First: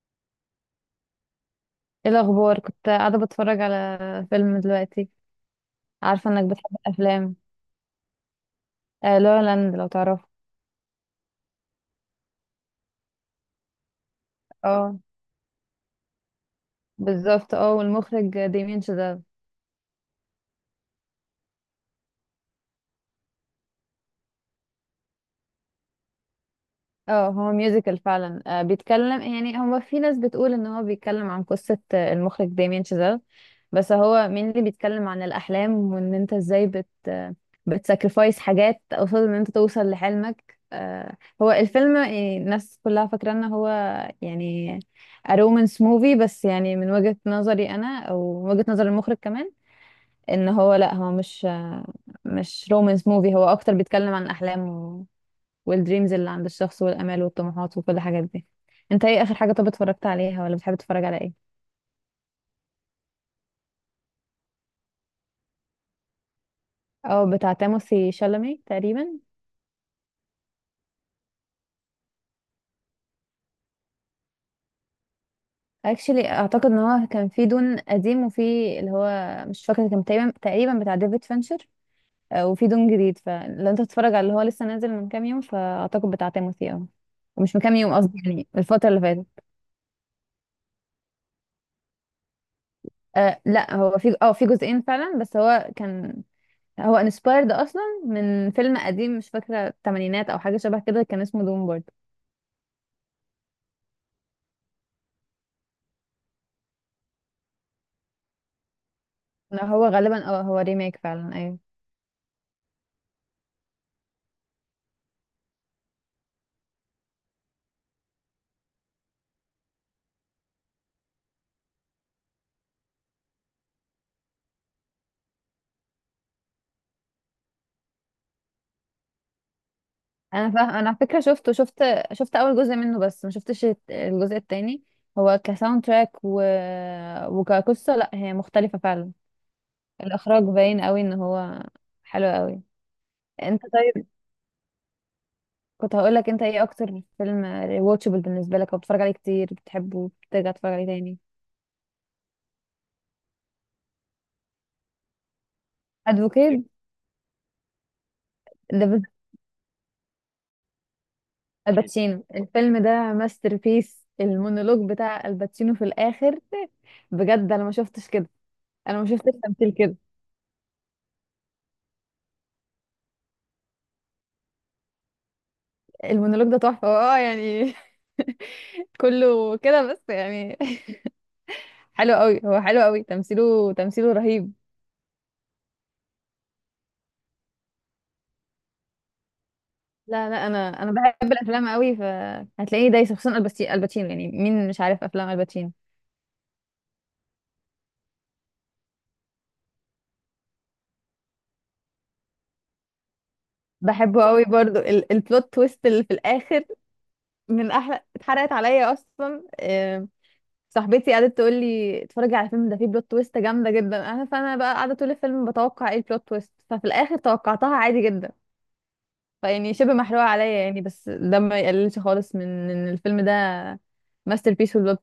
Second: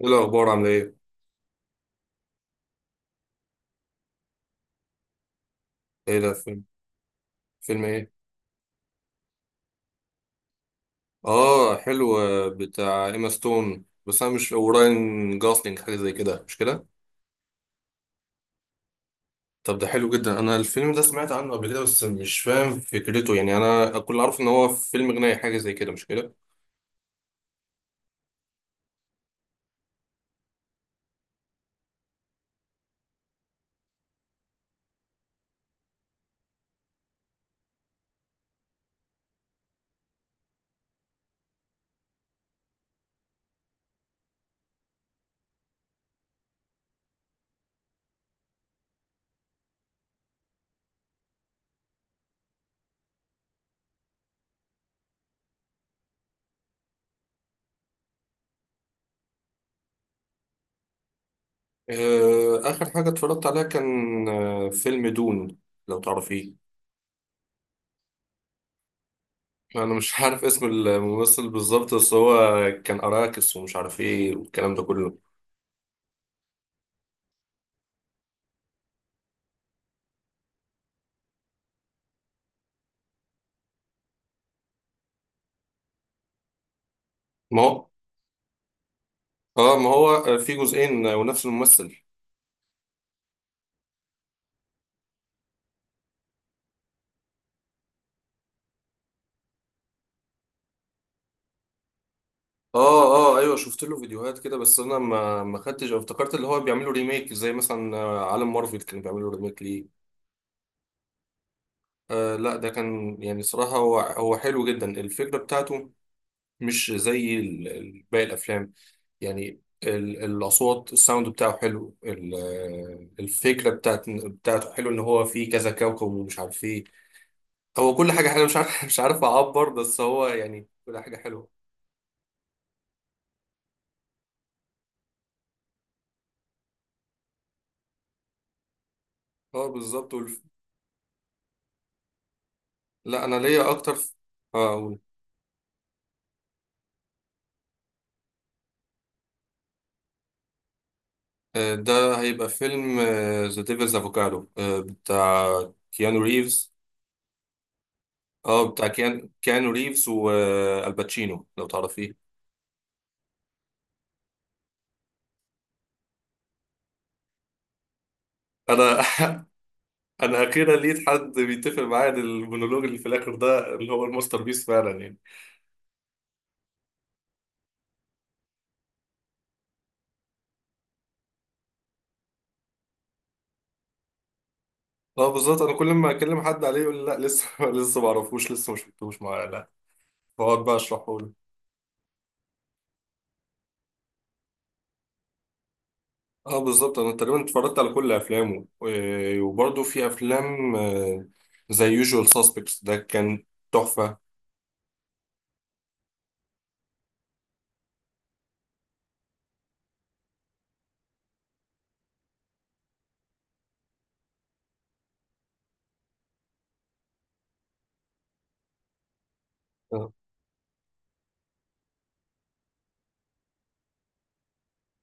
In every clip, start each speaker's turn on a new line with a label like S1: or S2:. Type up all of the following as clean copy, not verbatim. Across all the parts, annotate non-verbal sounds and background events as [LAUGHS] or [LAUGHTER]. S1: ايه الاخبار عامله ايه؟
S2: ايه الاخبار؟ كنت قاعده بتفرج على فيلم دلوقتي.
S1: ايه
S2: عارفه
S1: ده
S2: انك
S1: فيلم؟
S2: بتحب الافلام.
S1: فيلم ايه؟
S2: آه، لا لاند لو تعرفه.
S1: اه حلو، بتاع ايما ستون، بس انا مش
S2: اه،
S1: وراين جوسلينج حاجه زي كده، مش كده؟
S2: بالظبط. اه، والمخرج ديمين.
S1: طب ده حلو جدا. انا الفيلم ده سمعت عنه قبل كده، بس مش فاهم فكرته يعني. انا كل عارف ان هو فيلم غنائي حاجه زي كده، مش كده؟
S2: اه، هو ميوزيكال فعلا. بيتكلم، يعني هو في ناس بتقول ان هو بيتكلم عن قصة. المخرج داميان شازيل. بس هو مين اللي بيتكلم عن الأحلام، وان انت ازاي بت آه، بتساكرفايس حاجات قصاد ان انت توصل لحلمك. هو الفيلم، يعني الناس كلها فاكرة ان هو يعني رومانس موفي. بس يعني من وجهة نظري انا او وجهة نظر المخرج كمان، ان هو لا، هو مش رومانس موفي. هو اكتر بيتكلم عن الاحلام، والدريمز اللي عند الشخص، والامال والطموحات وكل الحاجات دي. انت ايه اخر حاجه طب اتفرجت عليها؟ ولا بتحب تتفرج على ايه؟
S1: آه اخر حاجه اتفرجت عليها كان فيلم دون، لو تعرفيه.
S2: اه، بتاع تيموثي شالامي تقريبا.
S1: انا مش [LAUGHS] عارف اسم الممثل بالظبط، بس هو كان اراكس ومش عارف ايه والكلام ده كله.
S2: اكشلي اعتقد ان هو كان في دون قديم وفي، اللي هو مش فاكره، كان تقريبا بتاع ديفيد فينشر. وفي دون جديد، فلو انت تتفرج على اللي هو لسه نازل من كام يوم، فاعتقد بتاع تيموثي. اه. ومش
S1: ما
S2: من كام
S1: هو
S2: يوم قصدي، يعني الفتره اللي فاتت.
S1: اه، ما هو، في جزئين، ونفس الممثل.
S2: لا، هو في جزئين فعلا. بس هو كان هو انسبايرد اصلا من فيلم قديم، مش فاكره، الثمانينات او حاجه شبه كده، كان اسمه دوم برضه.
S1: اه اه ايوه، شفت له فيديوهات كده، بس انا ما خدتش أو افتكرت اللي هو بيعملوا ريميك، زي مثلا عالم مارفل كانوا بيعملوا ريميك
S2: لا، هو
S1: ليه.
S2: غالبا هو ريميك فعلا. ايوه.
S1: آه لا، ده كان يعني صراحة هو حلو جدا الفكرة بتاعته. مش زي باقي الافلام، يعني الاصوات، الساوند بتاعه حلو، الفكرة بتاعته حلو، ان هو فيه كذا كوكب ومش عارف ايه. هو كل حاجة حلوة، مش عارف، [LAUGHS] مش عارف اعبر، بس هو
S2: انا
S1: يعني
S2: فاهم. انا على
S1: كل حاجة
S2: فكره
S1: حلوة.
S2: شفت اول جزء منه، بس ما شفتش الجزء التاني. هو كساوند تراك، و... وكقصه، لا، هي مختلفه فعلا.
S1: اه بالظبط، والف...
S2: الاخراج باين قوي ان هو حلو قوي.
S1: لا انا
S2: انت
S1: ليا اكتر
S2: طيب؟
S1: في... اه قول.
S2: كنت هقول لك، انت ايه اكتر فيلم واتشبل بالنسبه لك او بتتفرج عليه كتير، بتحبه بترجع تتفرج عليه تاني؟
S1: ده هيبقى فيلم ذا ديفلز افوكادو، بتاع كيانو
S2: ادفوكيت.
S1: ريفز. اه بتاع
S2: ده
S1: كيانو ريفز والباتشينو، لو
S2: الباتشينو.
S1: تعرفيه.
S2: الفيلم ده ماستر بيس. المونولوج بتاع الباتشينو في الاخر، بجد انا ما شفتش كده، انا
S1: انا
S2: ما شفتش
S1: [LAUGHS]
S2: تمثيل كده.
S1: انا اخيرا لقيت حد بيتفق معايا إن المونولوج اللي في الاخر ده اللي هو الماستر بيس فعلا يعني.
S2: المونولوج ده تحفه، اه يعني. [LAUGHS] كله كده بس يعني. [LAUGHS] حلو قوي، هو حلو قوي. تمثيله، تمثيله رهيب.
S1: اه بالظبط، انا كل ما اكلم حد عليه يقول لي لا لسه، [LAUGHS] لسه ما اعرفوش، لسه ما شفتوش. معايا لا،
S2: لا، لا،
S1: بقعد بقى
S2: انا
S1: اشرحه له.
S2: بحب الافلام قوي، فهتلاقيني دايسه، خصوصا الباتشينو، يعني مين مش عارف افلام الباتشينو؟
S1: اه بالظبط، انا تقريبا اتفرجت على كل افلامه، وبرضه في افلام، زي يوجوال ساسبكتس، ده كان تحفه.
S2: بحبه قوي برضو البلوت تويست اللي في الاخر، من احلى، اتحرقت عليا اصلا. صاحبتي قعدت تقول لي اتفرجي على الفيلم ده، فيه بلوت تويست جامده جدا. انا، فانا بقى قاعده طول الفيلم بتوقع ايه البلوت تويست، ففي الاخر توقعتها عادي جدا. فيعني شبه محروقه عليا يعني، بس ده ما يقللش خالص من ان الفيلم ده ماستر بيس، والبلوت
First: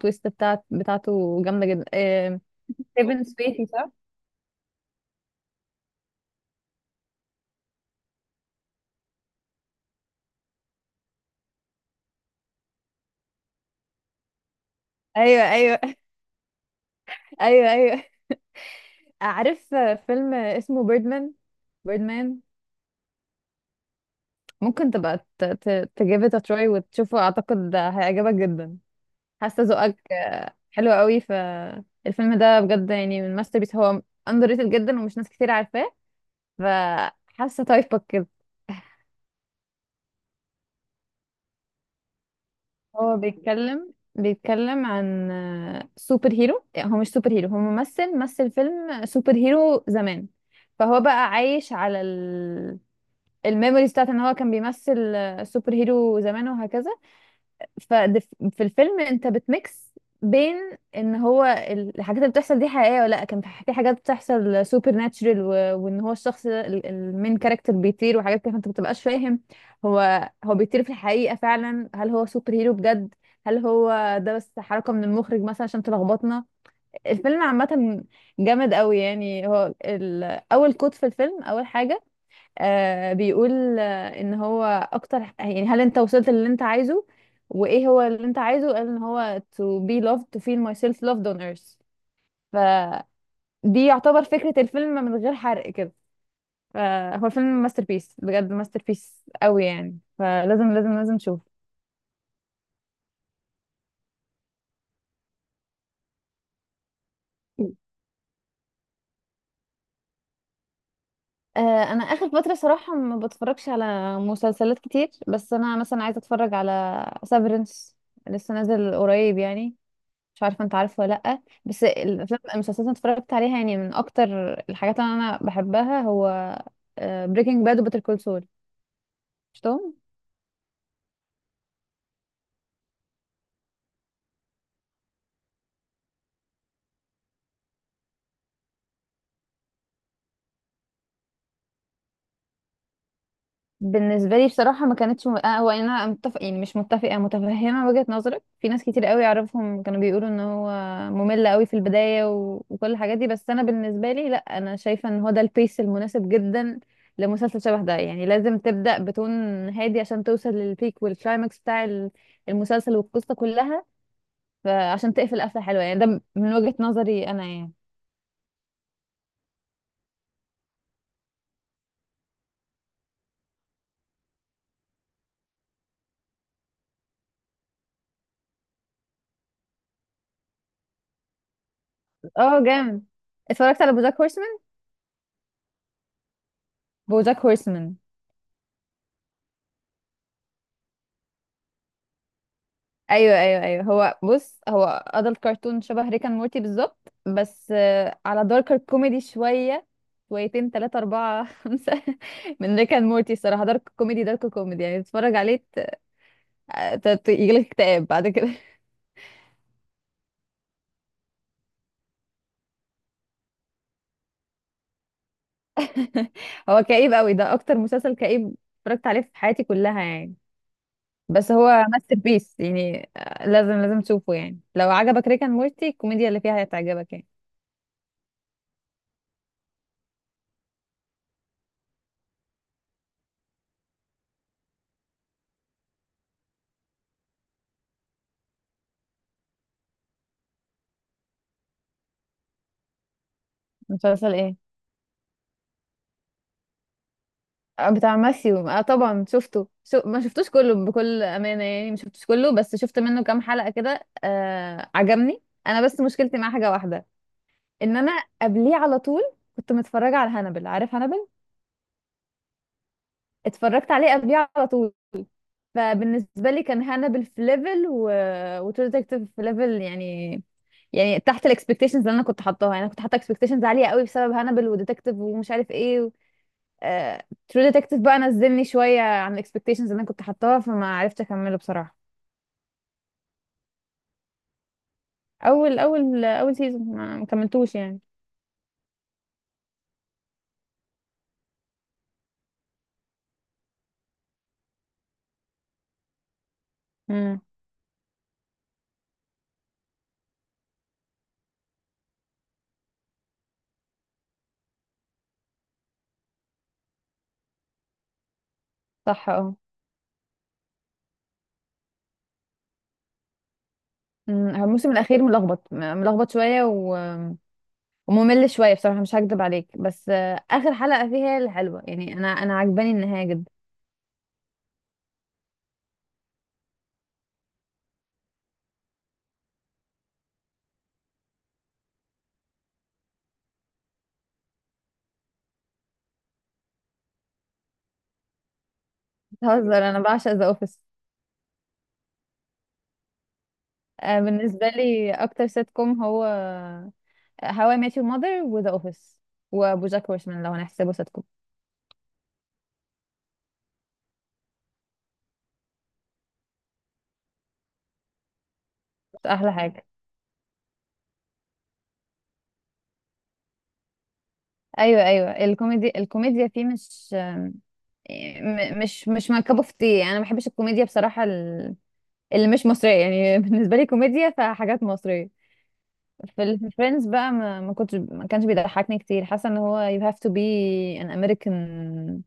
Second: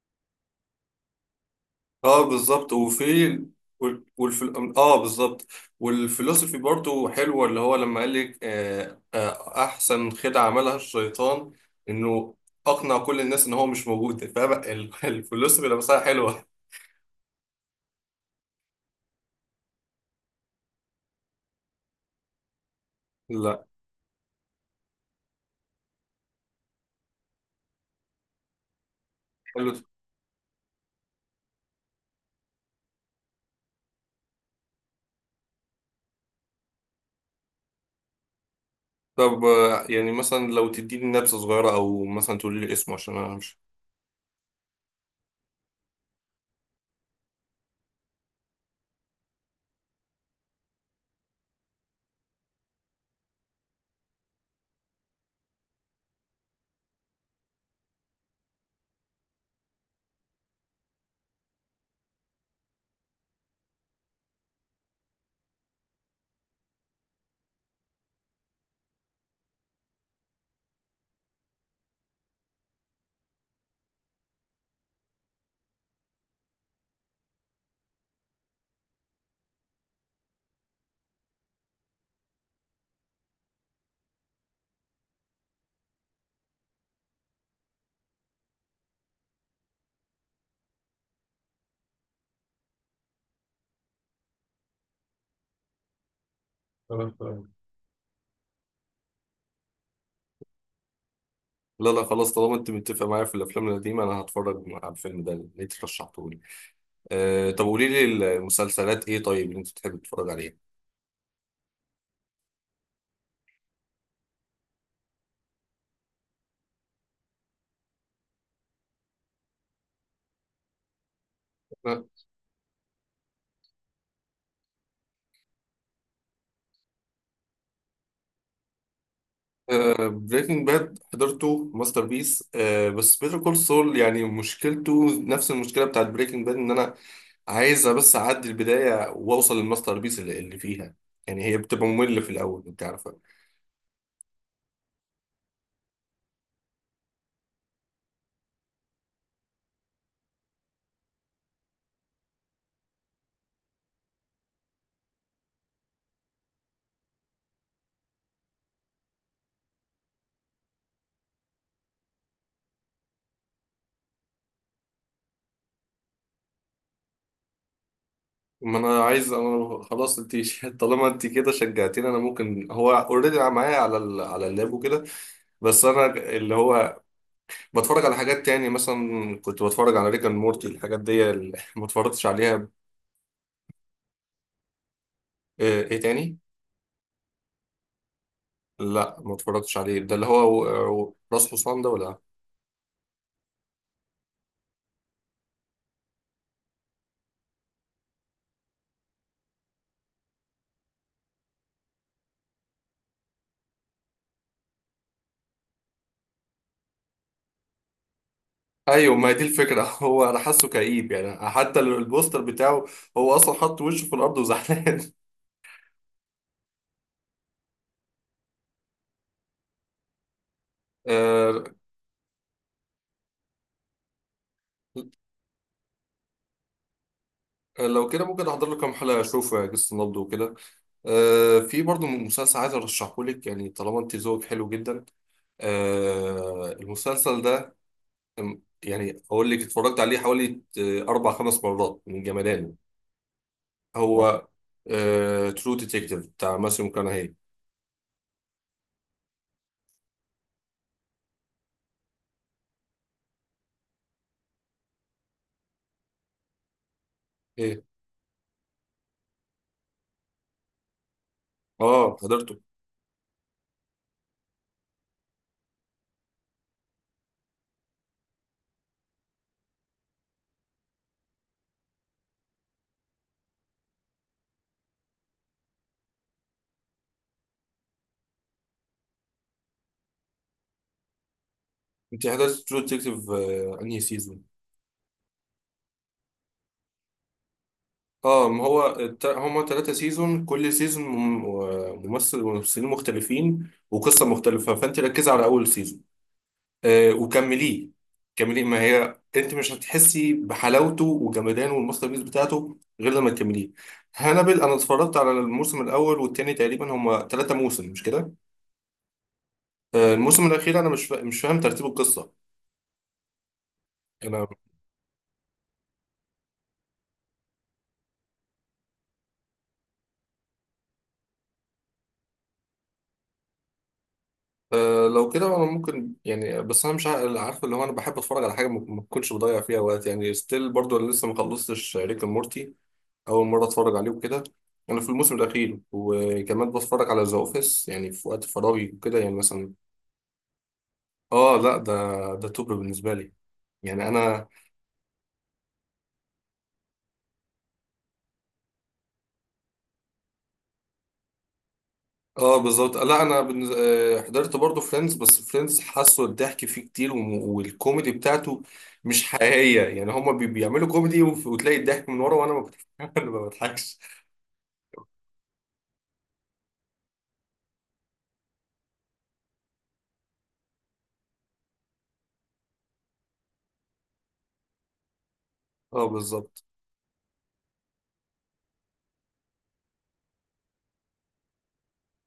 S2: تويست بتاعته جامده جدا.
S1: اه بالظبط، وفي
S2: كيفن سبيسي صح؟
S1: والف... اه بالظبط، والفلسفي برضو حلوه، اللي هو لما قال لك احسن خدعه عملها الشيطان انه اقنع كل الناس ان هو مش موجود، فبقى [LAUGHS]
S2: ايوه،
S1: الفلسفي
S2: ايوه.
S1: لمسها حلوه.
S2: [LAUGHS] ايوه، ايوه. عارف فيلم اسمه بيردمان. بيردمان؟
S1: لا
S2: ممكن تبقى تجيب it a try وتشوفه، اعتقد هيعجبك جدا. حاسه
S1: حلو.
S2: ذوقك حلو قوي. الفيلم ده بجد يعني من ماستر بيس، هو اندر ريتد جدا، ومش ناس كتير عارفاه، فحاسه تايبك كده.
S1: طب، يعني مثلا لو تديني نبذه صغيره، او مثلا تقولي لي اسمه، عشان
S2: هو
S1: انا مش
S2: بيتكلم عن سوبر هيرو. يعني هو مش سوبر هيرو، هو ممثل مثل فيلم سوبر هيرو زمان. فهو بقى عايش على الميموريز، بتاعت ان هو كان بيمثل سوبر هيرو زمان، وهكذا. ففي الفيلم انت بتميكس بين ان هو الحاجات اللي بتحصل دي حقيقيه ولا لا، كان في في حاجات بتحصل سوبر ناتشرال. وان هو الشخص ده، المين كاركتر، بيطير وحاجات كده، فانت بتبقاش فاهم. هو بيطير في الحقيقه فعلا؟ هل هو سوبر هيرو بجد؟ هل هو ده بس حركه من المخرج مثلا عشان تلخبطنا؟ الفيلم عامه جامد قوي يعني. هو اول كوت في الفيلم، اول حاجه، بيقول ان هو اكتر، يعني هل انت وصلت للي انت عايزه؟ وايه هو اللي انت عايزه؟ قال ان هو to be loved, to feel myself loved on earth. فدي يعتبر فكرة الفيلم من غير حرق كده.
S1: خلاص.
S2: فهو
S1: تمام.
S2: فيلم ماستر بيس بجد، ماستر بيس قوي يعني، فلازم لازم لازم نشوف.
S1: لا لا خلاص، طالما انت متفق معايا في الافلام القديمه انا هتفرج على الفيلم ده اللي انت رشحته لي. آه طب قولي لي المسلسلات ايه طيب اللي انت بتحب تتفرج عليها؟
S2: آه انا اخر فترة صراحة ما بتفرجش على مسلسلات كتير، بس انا مثلا عايزة اتفرج على سافرنس. لسه نازل قريب يعني. مش عارفه انت عارفه ولا لا. بس المسلسلات اللي اتفرجت عليها يعني، من اكتر الحاجات اللي انا بحبها هو بريكنج باد وبيتر كول سول. شفتهم؟
S1: بريكنج باد حضرته ماستر بيس، بس بيتر كول سول يعني مشكلته نفس المشكله بتاعت بريكنج باد، ان انا عايزه بس اعدي البدايه واوصل للماستر بيس اللي فيها يعني. هي بتبقى ممله في الاول، انت عارفه.
S2: بالنسبه لي بصراحه، ما كانتش م... آه، هو انا متفق يعني، مش متفقه، متفهمه وجهه نظرك. في ناس كتير قوي اعرفهم كانوا بيقولوا ان هو ممل قوي في البدايه، و... وكل الحاجات دي، بس انا بالنسبه لي لا، انا شايفه ان هو ده البيس المناسب جدا لمسلسل شبه ده. يعني لازم تبدا بتون هادي عشان توصل للبيك والكلايماكس بتاع المسلسل والقصه كلها، فعشان تقفل قفله حلوه يعني. ده من وجهه نظري انا يعني.
S1: ما انا عايز، انا خلاص انت [LAUGHS] طالما انت كده شجعتيني انا ممكن هو اوريدي معايا على ال... على اللاب وكده. بس انا اللي هو بتفرج على حاجات تاني، مثلا كنت بتفرج على ريكان مورتي، الحاجات دي اللي [LAUGHS] ما اتفرجتش
S2: اه
S1: عليها.
S2: جامد. اتفرجت على بوجاك هورسمان.
S1: ايه تاني؟
S2: بوجاك هورسمان؟
S1: لا ما اتفرجتش عليه، ده اللي هو راس حصان ده ولا؟
S2: ايوه، ايوه، ايوه. هو بص، هو ادلت كرتون شبه ريكان مورتي بالظبط، بس على داركر كوميدي شويه، شويتين تلاتة أربعة [LAUGHS] خمسة من ريكان مورتي الصراحة. دارك كوميدي، دارك كوميدي يعني، تتفرج عليه يجيلك اكتئاب بعد كده.
S1: ايوه، ما هي دي الفكره. [LAUGHS] هو انا حاسه كئيب، يعني حتى البوستر بتاعه هو اصلا حط وشه في الارض وزعلان.
S2: [LAUGHS] هو كئيب قوي. ده أكتر مسلسل كئيب اتفرجت عليه في حياتي كلها يعني.
S1: [LAUGHS]
S2: بس
S1: آه،
S2: هو ماستر بيس يعني. لازم لازم تشوفه. يعني لو عجبك ريكان مورتي، الكوميديا اللي فيها هتعجبك يعني.
S1: لو كده ممكن احضر له كام حلقه اشوفه، يا جس نبضه وكده. في برضه مسلسل عايز ارشحه لك، يعني طالما انت ذوقك حلو جدا. المسلسل ده يعني اقول لك اتفرجت عليه حوالي اربع خمس مرات من جمدانه. آه.
S2: مسلسل
S1: هو
S2: ايه؟
S1: ترو ديتكتيف، بتاع ماسيو مكانهي.
S2: بتاع ماثيو. اه طبعا شفته، شو ما شفتوش كله بكل امانه يعني، ما شفتوش كله بس شفت منه كام حلقه كده. عجبني انا، بس مشكلتي مع حاجه واحده.
S1: ايه؟
S2: ان انا قبليه على طول كنت متفرجه على هانبل. عارف هانبل؟
S1: اه حضرته.
S2: اتفرجت عليه قبليه على طول. فبالنسبة لي كان هانبل في ليفل و... وترو ديتكتيف في ليفل يعني، يعني تحت الاكسبكتيشنز اللي انا كنت حطاها يعني. انا كنت حاطه اكسبكتيشنز عاليه قوي بسبب هانبل وديتكتيف ومش عارف ايه ترو ديتكتيف بقى نزلني شويه عن الاكسبكتيشنز اللي انا كنت حطاها، فما عرفتش اكمله بصراحه.
S1: انت حضرت ترو ديتكتيف انهي سيزون؟
S2: اول سيزون ما كملتوش يعني.
S1: اه، ما هو هما ثلاثة سيزون، كل سيزون ممثل وممثلين مختلفين وقصة مختلفة، فانت ركز على اول سيزون،
S2: امم.
S1: وكمليه. كمليه، ما هي انت مش هتحسي بحلاوته وجمدانه والماستر بيس بتاعته غير لما تكمليه. هانبل انا اتفرجت على الموسم الاول والتاني، تقريبا هما ثلاثة موسم، مش كده؟
S2: صح اه.
S1: الموسم الاخير انا مش فا... مش فاهم ترتيب القصه انا.
S2: هو الموسم الاخير ملخبط، ملخبط شويه و... وممل شويه بصراحه، مش هكدب عليك. بس اخر حلقه فيها هي الحلوه يعني، انا عجباني النهايه جدا.
S1: لو كده انا ممكن يعني، بس انا مش عارف، اللي هو انا بحب اتفرج على حاجه ما بكونش بضيع فيها وقت يعني. ستيل برضو انا لسه ما خلصتش ريك اند مورتي، اول مره اتفرج عليه وكده. انا في الموسم الاخير، وكمان بتفرج على ذا اوفيس يعني في وقت فراغي وكده يعني، مثلا.
S2: بتهزر؟ انا بعشق ذا اوفيس.
S1: اه لا ده ده توب بالنسبه لي، يعني انا.
S2: بالنسبه لي اكتر سيت كوم هو هاو اي ميت يور ماذر وذا اوفيس وبوجاك هورسمان، لو هنحسبه سيت كوم.
S1: اه بالظبط، لا انا بالنز... حضرت برضو فريندز، بس فريندز حاسه الضحك فيه كتير، وم... والكوميدي بتاعته مش
S2: احلى
S1: حقيقيه
S2: حاجه.
S1: يعني، هما بي... بيعملوا كوميدي وف... وتلاقي الضحك من ورا، وانا ما بت- [LAUGHS] أنا ما بضحكش.
S2: ايوه، ايوه، الكوميديا فيه مش مش ماي كاب اوف تي. انا ما بحبش الكوميديا بصراحه، اللي مش مصريه يعني. [LAUGHS] بالنسبه لي كوميديا فحاجات مصريه.
S1: اه بالظبط
S2: في فريندز بقى ما كانش بيضحكني كتير، حاسه ان هو you have to be an American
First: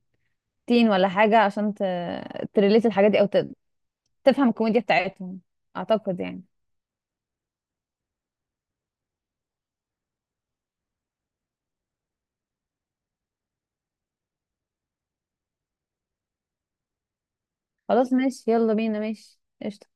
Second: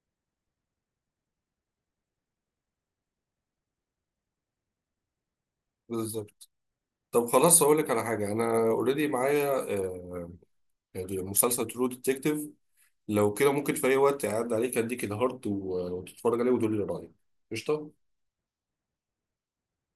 S2: teen ولا حاجه عشان تريليت الحاجات دي او تفهم الكوميديا بتاعتهم، اعتقد يعني.
S1: بالظبط. طب خلاص اقول لك على حاجه انا اوريدي معايا، آه، مسلسل ترو ديتكتيف. لو كده ممكن في اي وقت اعد عليك اديك الهارد و... وتتفرج عليه وتقول لي رايك. قشطه
S2: خلاص ماشي، يلا بينا ماشي. قشطة.